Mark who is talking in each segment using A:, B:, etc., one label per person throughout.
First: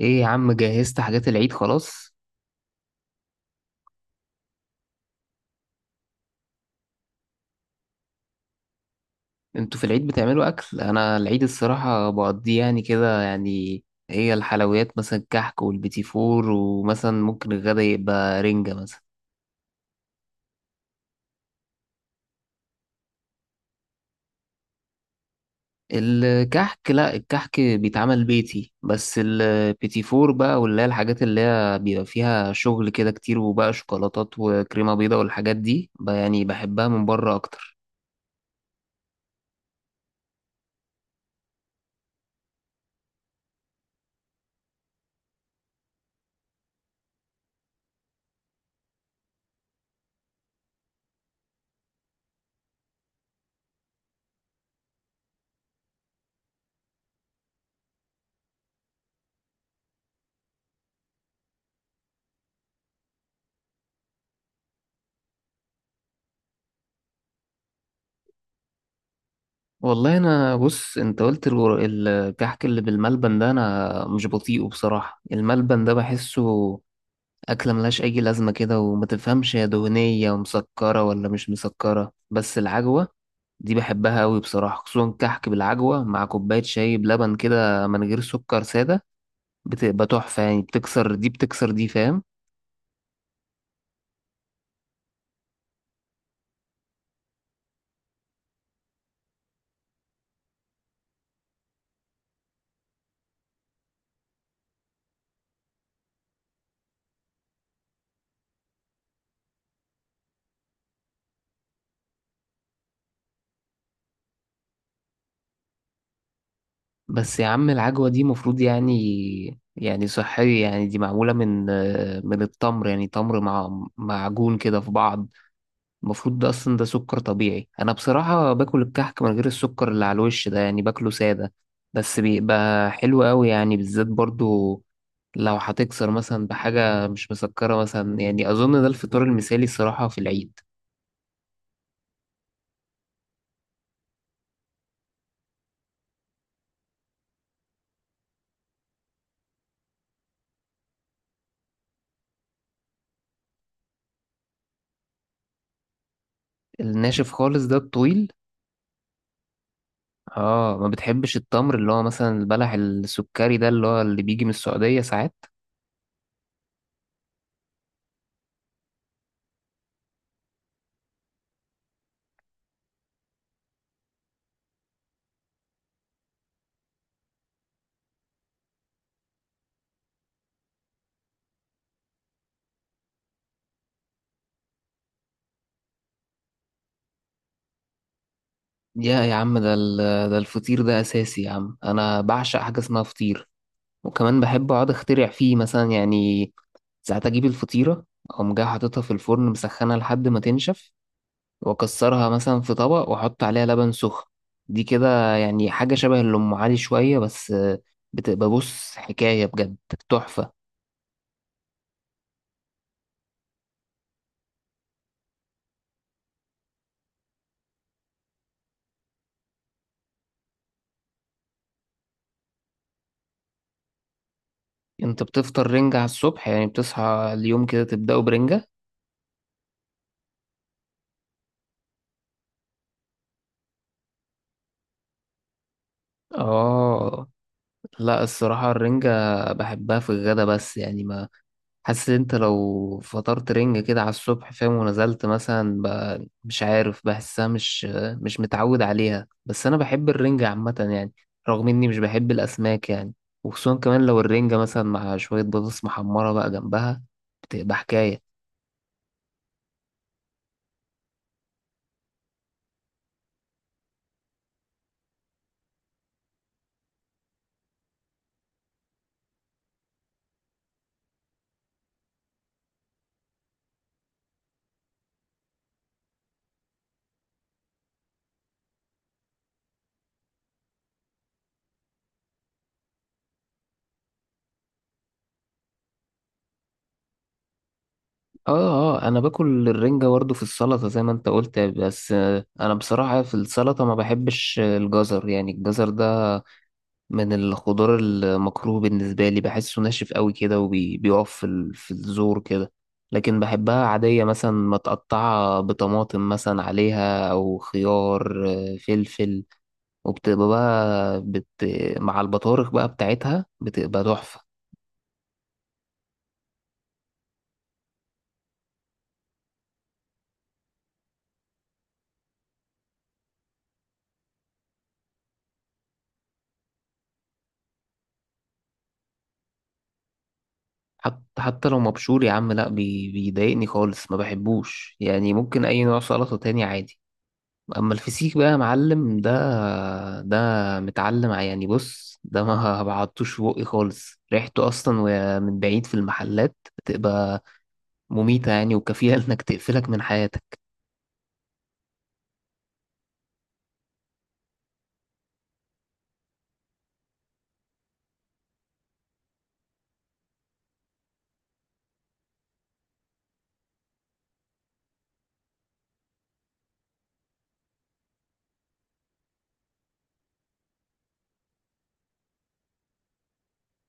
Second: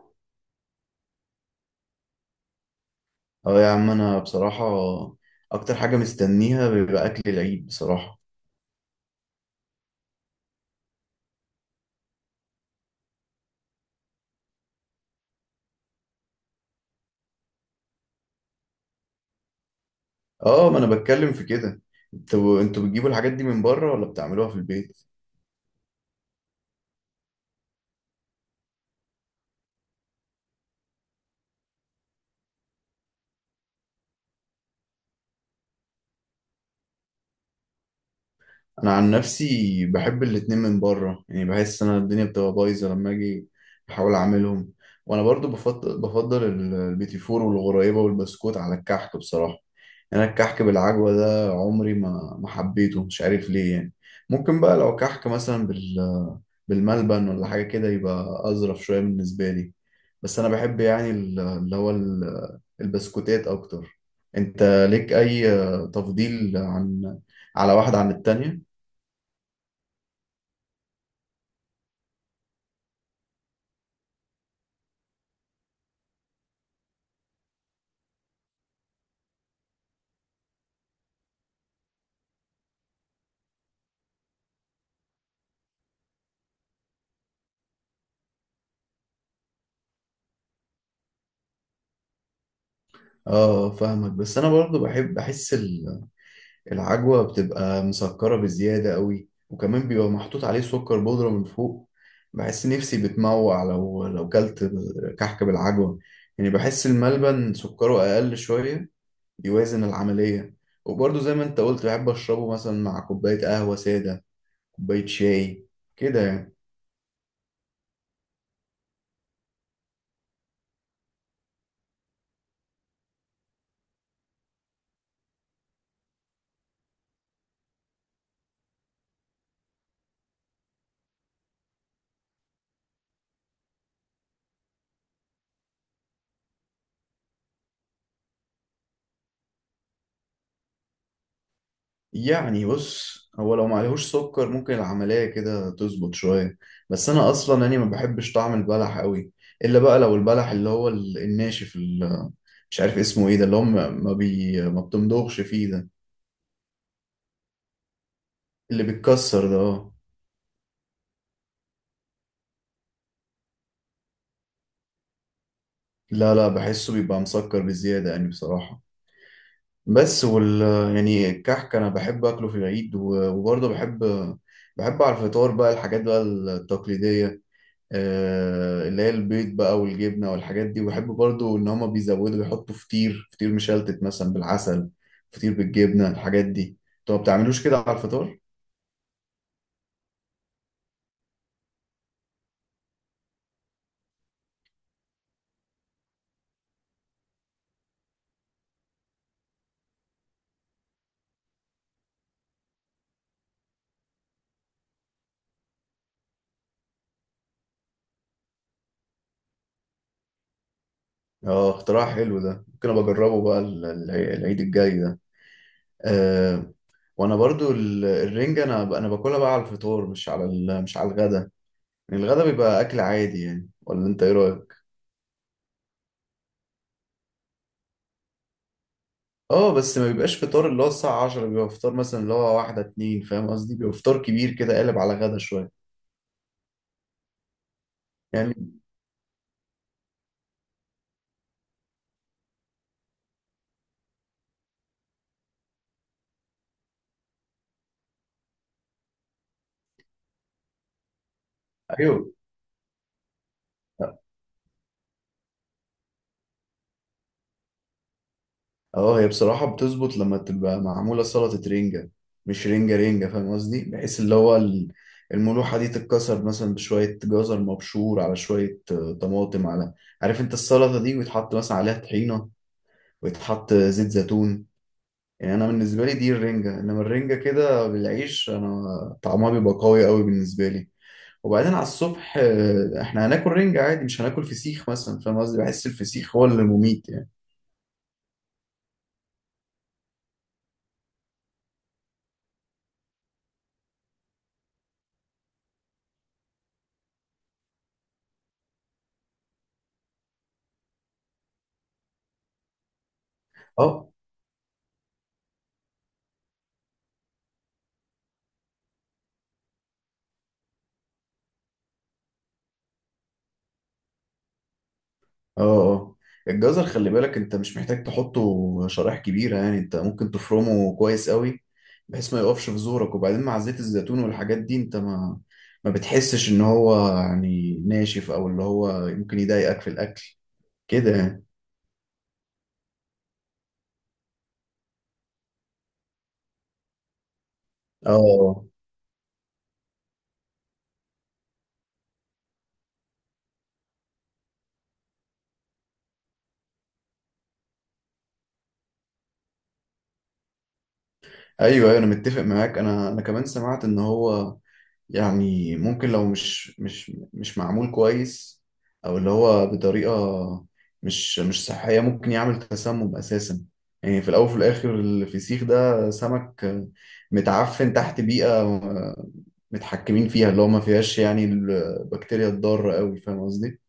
A: ايه يا عم، جهزت حاجات العيد خلاص؟
B: اه يا عم، انا بصراحة اكتر حاجة مستنيها بيبقى اكل العيد بصراحة.
A: انتوا في العيد بتعملوا اكل؟ انا العيد الصراحة بقضيه يعني كده. هي الحلويات مثلا الكحك والبيتي فور، ومثلا ممكن الغدا يبقى رنجة مثلا.
B: اه، ما انا بتكلم في كده. انتوا بتجيبوا الحاجات دي من بره ولا بتعملوها في البيت؟
A: الكحك لا، الكحك بيتعمل بيتي، بس البيتي فور بقى واللي هي الحاجات اللي هي بيبقى فيها شغل كده كتير، وبقى شوكولاتات وكريمة بيضاء والحاجات دي بقى، يعني بحبها من بره اكتر.
B: انا عن نفسي بحب الاتنين من بره، يعني بحس انا الدنيا بتبقى بايظة لما اجي احاول اعملهم. وانا برضو البيتي فور والغريبة والبسكوت على الكحك بصراحة. يعني انا الكحك بالعجوة ده عمري ما حبيته، مش عارف ليه. يعني ممكن بقى لو كحك مثلا بالملبن ولا حاجة كده يبقى أظرف شوية بالنسبة لي. بس أنا بحب، يعني البسكوتات أكتر. أنت ليك أي تفضيل، عن على واحدة عن التانية؟
A: والله انا بص، انت قلت الكحك اللي بالملبن ده انا مش بطيقه بصراحة. الملبن ده بحسه اكلة ملهاش اي لازمة كده، وما تفهمش هي دهنية ومسكرة ولا مش مسكرة. بس العجوة دي بحبها قوي بصراحة، خصوصا كحك بالعجوة مع كوباية شاي بلبن كده من غير سكر سادة، بتبقى تحفة. يعني بتكسر دي، بتكسر دي، فاهم؟
B: اه فاهمك. بس انا برضو بحب، بحس العجوة بتبقى مسكرة بزيادة قوي، وكمان بيبقى محطوط عليه سكر بودرة من فوق. بحس نفسي بتموع لو كلت كحك بالعجوة. يعني بحس الملبن سكره اقل شوية، يوازن العملية. وبرضه زي ما انت قلت، بحب اشربه مثلا مع كوباية قهوة سادة، كوباية شاي كده يعني.
A: بس يا عم العجوة دي مفروض يعني صحية، يعني دي معمولة من من التمر، يعني تمر مع معجون كده في بعض. المفروض ده اصلا ده سكر طبيعي. انا بصراحة باكل الكحك من غير السكر اللي على الوش ده، يعني باكله سادة، بس بيبقى حلو قوي يعني. بالذات برضو لو هتكسر مثلا بحاجة مش مسكرة مثلا، يعني اظن ده الفطار المثالي الصراحة في العيد.
B: يعني بص، هو لو معلهوش سكر ممكن العملية كده تظبط شوية. بس انا اصلا يعني ما بحبش طعم البلح قوي، الا بقى لو البلح اللي هو الناشف، اللي مش عارف اسمه ايه، ده اللي هو ما بتمضغش فيه ده،
A: الناشف خالص ده الطويل.
B: اللي بيتكسر ده. اه.
A: اه، ما بتحبش التمر اللي هو مثلا البلح السكري ده اللي هو اللي بيجي من السعودية ساعات؟
B: لا لا، بحسه بيبقى مسكر بزيادة يعني بصراحة. بس وال يعني الكحك انا بحب اكله في العيد. وبرضه بحب على الفطار بقى الحاجات بقى التقليديه، اللي هي البيض بقى والجبنه والحاجات دي. وبحب برضه ان هما بيزودوا بيحطوا فطير، فطير مشلتت مثلا بالعسل، فطير بالجبنه. الحاجات دي انتوا ما بتعملوش كده على الفطار؟
A: يا عم ده الفطير ده اساسي يا عم. انا بعشق حاجة اسمها فطير، وكمان بحب اقعد اخترع فيه مثلا يعني. ساعات اجيب الفطيرة، اقوم جاي حاططها في الفرن مسخنة لحد ما تنشف، واكسرها مثلا في طبق، واحط عليها لبن سخن. دي كده يعني حاجة شبه اللي ام علي شوية، بس بتبقى، بص، حكاية بجد، تحفة.
B: اه، اختراع حلو ده، ممكن ابقى اجربه بقى العيد الجاي ده. أه وانا برضو الرنجة انا باكلها بقى على الفطار، مش على مش على الغدا. يعني الغدا بيبقى اكل عادي يعني، ولا انت ايه رايك؟
A: انت بتفطر رنجة على الصبح؟ يعني بتصحى اليوم كده تبدأه برنجة؟
B: اه، بس ما بيبقاش فطار، اللي هو الساعه 10 بيبقى فطار مثلا، اللي هو واحده اتنين فاهم قصدي، بيبقى فطار كبير كده قالب على غدا شويه
A: اه. لا
B: يعني.
A: الصراحة الرنجة بحبها في الغدا، بس يعني ما، حاسس انت لو فطرت رنج كده على الصبح، فاهم، ونزلت مثلا مش عارف، بحسها مش، مش متعود عليها. بس انا بحب الرنجة عامة يعني، رغم اني مش
B: ايوه.
A: بحب الاسماك يعني. وخصوصا كمان لو الرنجة مثلا مع شوية بطاطس محمرة بقى جنبها، بتبقى حكاية.
B: اه، هي بصراحه بتظبط لما تبقى معموله سلطه رنجه، مش رنجه رنجه فاهم قصدي، بحيث اللي هو الملوحه دي تتكسر مثلا بشويه جزر مبشور، على شويه طماطم، على عارف انت السلطه دي، ويتحط مثلا عليها طحينه ويتحط زيت زيتون. يعني انا بالنسبه لي دي الرنجه. انما الرنجه كده بالعيش، انا طعمها بيبقى قوي قوي بالنسبه لي. وبعدين على الصبح احنا هناكل رنجه عادي، مش هناكل فسيخ مثلا، فاهم قصدي؟ بحس الفسيخ هو اللي مميت يعني.
A: اه اه، انا باكل الرنجة برضه في السلطة زي ما انت قلت، بس آه، انا بصراحة في السلطة ما بحبش الجزر. يعني الجزر ده من الخضار المكروه بالنسبة لي، بحسه ناشف قوي كده، وبيقف في في الزور كده. لكن بحبها
B: اه
A: عادية مثلا متقطعة بطماطم مثلا عليها، أو خيار، آه، فلفل. وبتبقى بقى بت... مع البطارخ بقى بتاعتها، بتبقى تحفة.
B: اه. اه، الجزر خلي بالك، انت مش محتاج تحطه شرايح كبيره، يعني انت ممكن تفرمه كويس قوي بحيث ما يقفش في زورك. وبعدين مع زيت الزيتون والحاجات دي، انت ما بتحسش ان هو يعني ناشف، او اللي هو ممكن يضايقك في الاكل كده
A: حتى
B: يعني.
A: حتى لو مبشور يا عم لا، بي... بيضايقني خالص، ما بحبوش يعني. ممكن أي نوع سلطة تاني عادي، اما الفسيخ بقى يا
B: اه.
A: معلم، ده ده متعلم يعني بص، ده ما بعضتوش في بقي خالص. ريحته اصلا وهي من بعيد في المحلات بتبقى مميتة يعني، وكفيلة انك تقفلك من حياتك.
B: ايوه ايوه، انا متفق معاك. انا كمان سمعت ان هو يعني ممكن لو مش مش معمول كويس، او اللي هو بطريقه مش صحيه، ممكن يعمل تسمم اساسا. يعني في الاول وفي الاخر، الفسيخ ده سمك متعفن تحت بيئه متحكمين فيها، اللي هو ما فيهاش يعني البكتيريا الضاره قوي، فاهم قصدي؟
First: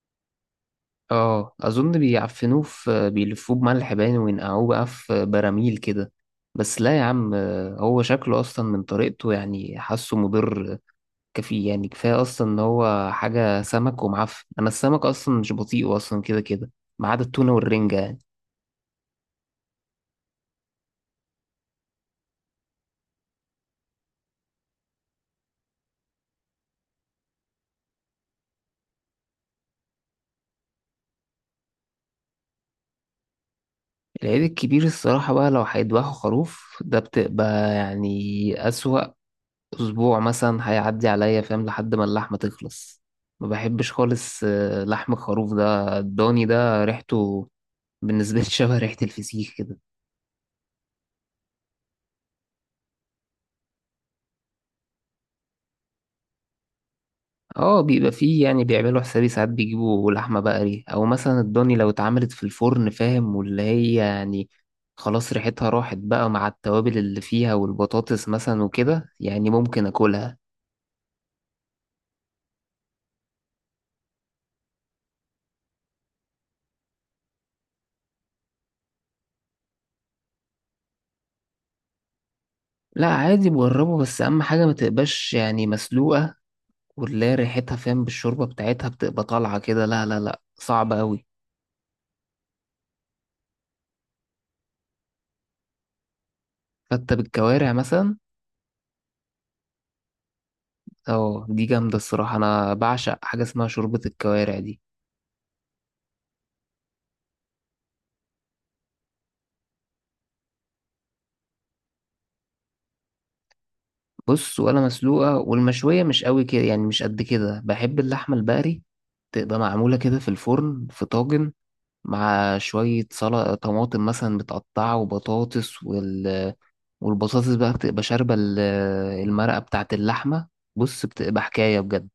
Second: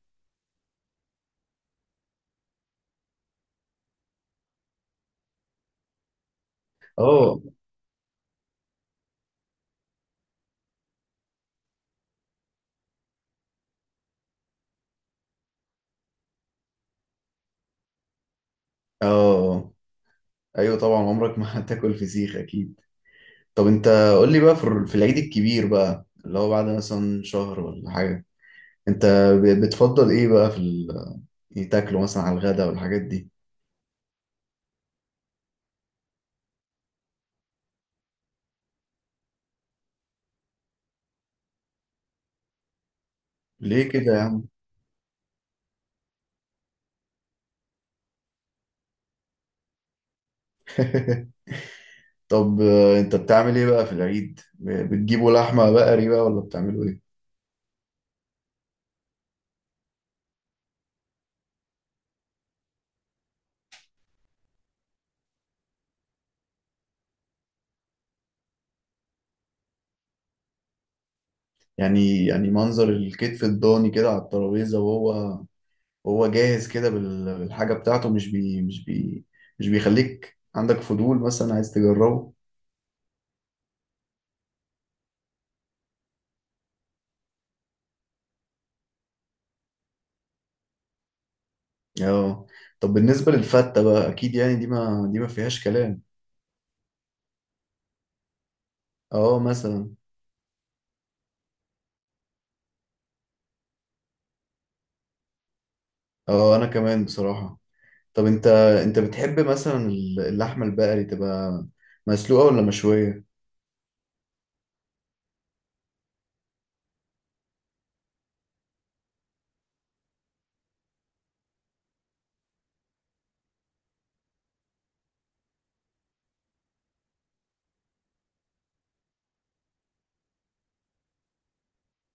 A: اه اظن بيعفنوه في، بيلفوه بملح باين وينقعوه بقى في براميل كده، بس لا يا عم،
B: اه
A: هو شكله اصلا من طريقته يعني حاسه مضر. كفي يعني كفاية اصلا ان هو حاجة سمك ومعفن. انا السمك اصلا مش بطيء اصلا كده كده، ما عدا التونة والرنجة يعني.
B: اه. ايوه طبعا، عمرك ما هتاكل فسيخ اكيد. طب انت قول لي بقى، في في العيد الكبير بقى، اللي هو بعد مثلا شهر ولا حاجة، انت بتفضل ايه بقى في ال...، يعني تاكله مثلا على الغدا والحاجات دي؟
A: العيد الكبير الصراحة بقى، لو هيدبحوا خروف ده، بتبقى يعني أسوأ أسبوع مثلا هيعدي عليا فاهم، لحد ما اللحمة تخلص. ما
B: ليه
A: بحبش
B: كده يا
A: خالص
B: عم؟
A: آه، لحم الخروف ده، الضاني ده ريحته بالنسبة لي شبه ريحة الفسيخ كده.
B: طب انت بتعمل ايه بقى في العيد؟ بتجيبوا لحمة بقري بقى، ولا بتعملوا ايه؟
A: اه بيبقى فيه يعني، بيعملوا حسابي، ساعات بيجيبوا لحمة بقري، أو مثلا الضاني لو اتعملت في الفرن فاهم، واللي هي يعني خلاص ريحتها راحت بقى مع التوابل اللي فيها والبطاطس مثلا وكده، يعني ممكن أكلها.
B: يعني، يعني منظر الكتف الضاني كده على الترابيزة، وهو وهو جاهز كده بالحاجة بتاعته، مش مش بيخليك عندك فضول مثلا عايز تجربه؟
A: لا عادي بجربه، بس اهم حاجه ما تبقاش يعني مسلوقه، واللي هي ريحتها فاهم بالشوربه بتاعتها بتبقى طالعه كده، لا، صعبه قوي.
B: اه. طب بالنسبة للفتة بقى، أكيد يعني دي، ما فيهاش كلام.
A: فتة بالكوارع مثلا.
B: اه مثلا.
A: اه دي جامده الصراحه، انا بعشق حاجه اسمها شوربه الكوارع دي.
B: اه أنا كمان بصراحة. طب أنت بتحب مثلا اللحمة البقري تبقى مسلوقة ولا مشوية؟
A: بص، ولا مسلوقه والمشويه مش قوي كده يعني، مش قد كده. بحب اللحمه البقري تبقى معموله كده في الفرن في طاجن، مع شويه سلطه طماطم مثلا متقطعه وبطاطس والبطاطس بقى بتبقى شاربة المرقة بتاعة اللحمة، بص بتبقى حكاية بجد.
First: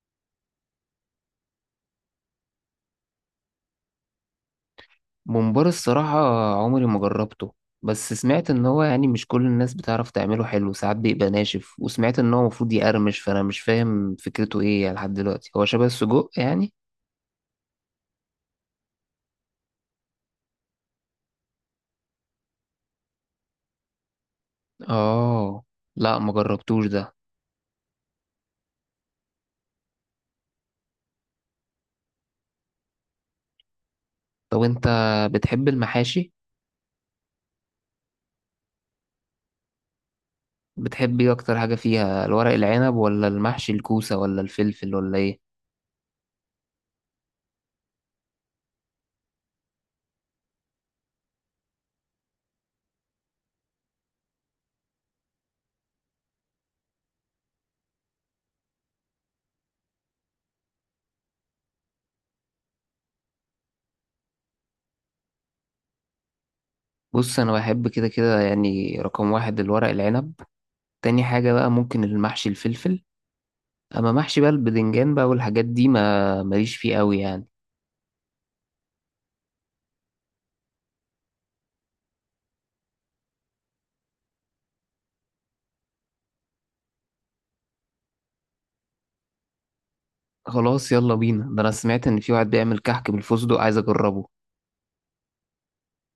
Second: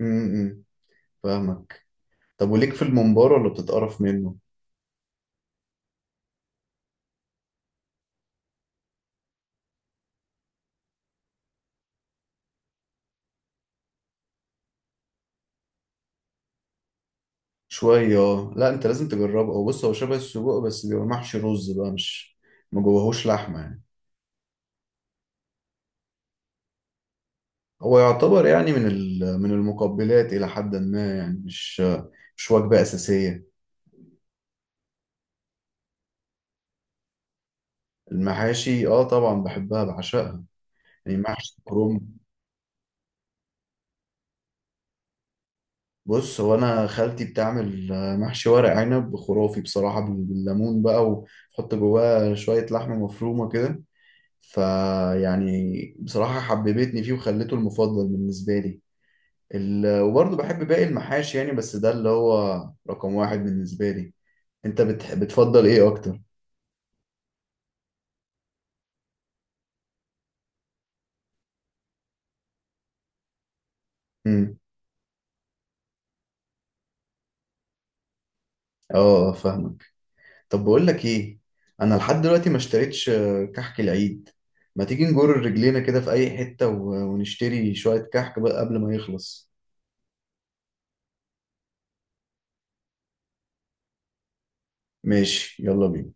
B: امم فاهمك. طب وليك في الممبار، ولا بتتقرف منه؟
A: ممبار الصراحة عمري ما جربته، بس سمعت ان هو يعني مش كل الناس بتعرف تعمله حلو، ساعات بيبقى ناشف، وسمعت ان هو المفروض يقرمش، فانا مش فاهم فكرته ايه يعني لحد دلوقتي. هو شبه السجق يعني؟
B: شوية اه. لا، أنت لازم تجربه. هو بص، هو شبه السجق، بس بيبقى محشي رز بقى، مش ما جواهوش لحمة يعني.
A: اه. لا ما جربتوش ده.
B: هو يعتبر يعني من ال...، من المقبلات إلى حد ما يعني، مش وجبة أساسية.
A: طب انت بتحب المحاشي؟
B: المحاشي، اه طبعا بحبها بعشقها. يعني
A: بتحب ايه
B: محشي
A: اكتر حاجة
B: كروم،
A: فيها، الورق العنب ولا المحشي الكوسة ولا الفلفل ولا ايه؟
B: بص هو انا خالتي بتعمل محشي ورق عنب خرافي بصراحة، بالليمون بقى، وتحط جواه شوية لحمة مفرومة كده. فيعني بصراحة حببتني فيه وخليته المفضل بالنسبة لي. ال...، وبرضه بحب باقي المحاشي يعني، بس ده اللي هو رقم واحد بالنسبة لي. انت بتفضل ايه اكتر؟
A: بص انا بحب كده كده، يعني رقم واحد الورق العنب، تاني حاجة بقى ممكن المحشي الفلفل. أما محشي بقى
B: امم
A: البدنجان بقى والحاجات دي، ما ماليش فيه قوي يعني.
B: اه، فاهمك. طب بقول لك ايه، انا لحد دلوقتي ما اشتريتش كحك العيد. ما تيجي نجر رجلينا كده في اي حتة، ونشتري شوية كحك بقى قبل ما يخلص.
A: خلاص يلا بينا. ده أنا سمعت إن في واحد بيعمل كحك بالفستق، عايز أجربه.
B: ماشي يلا بينا.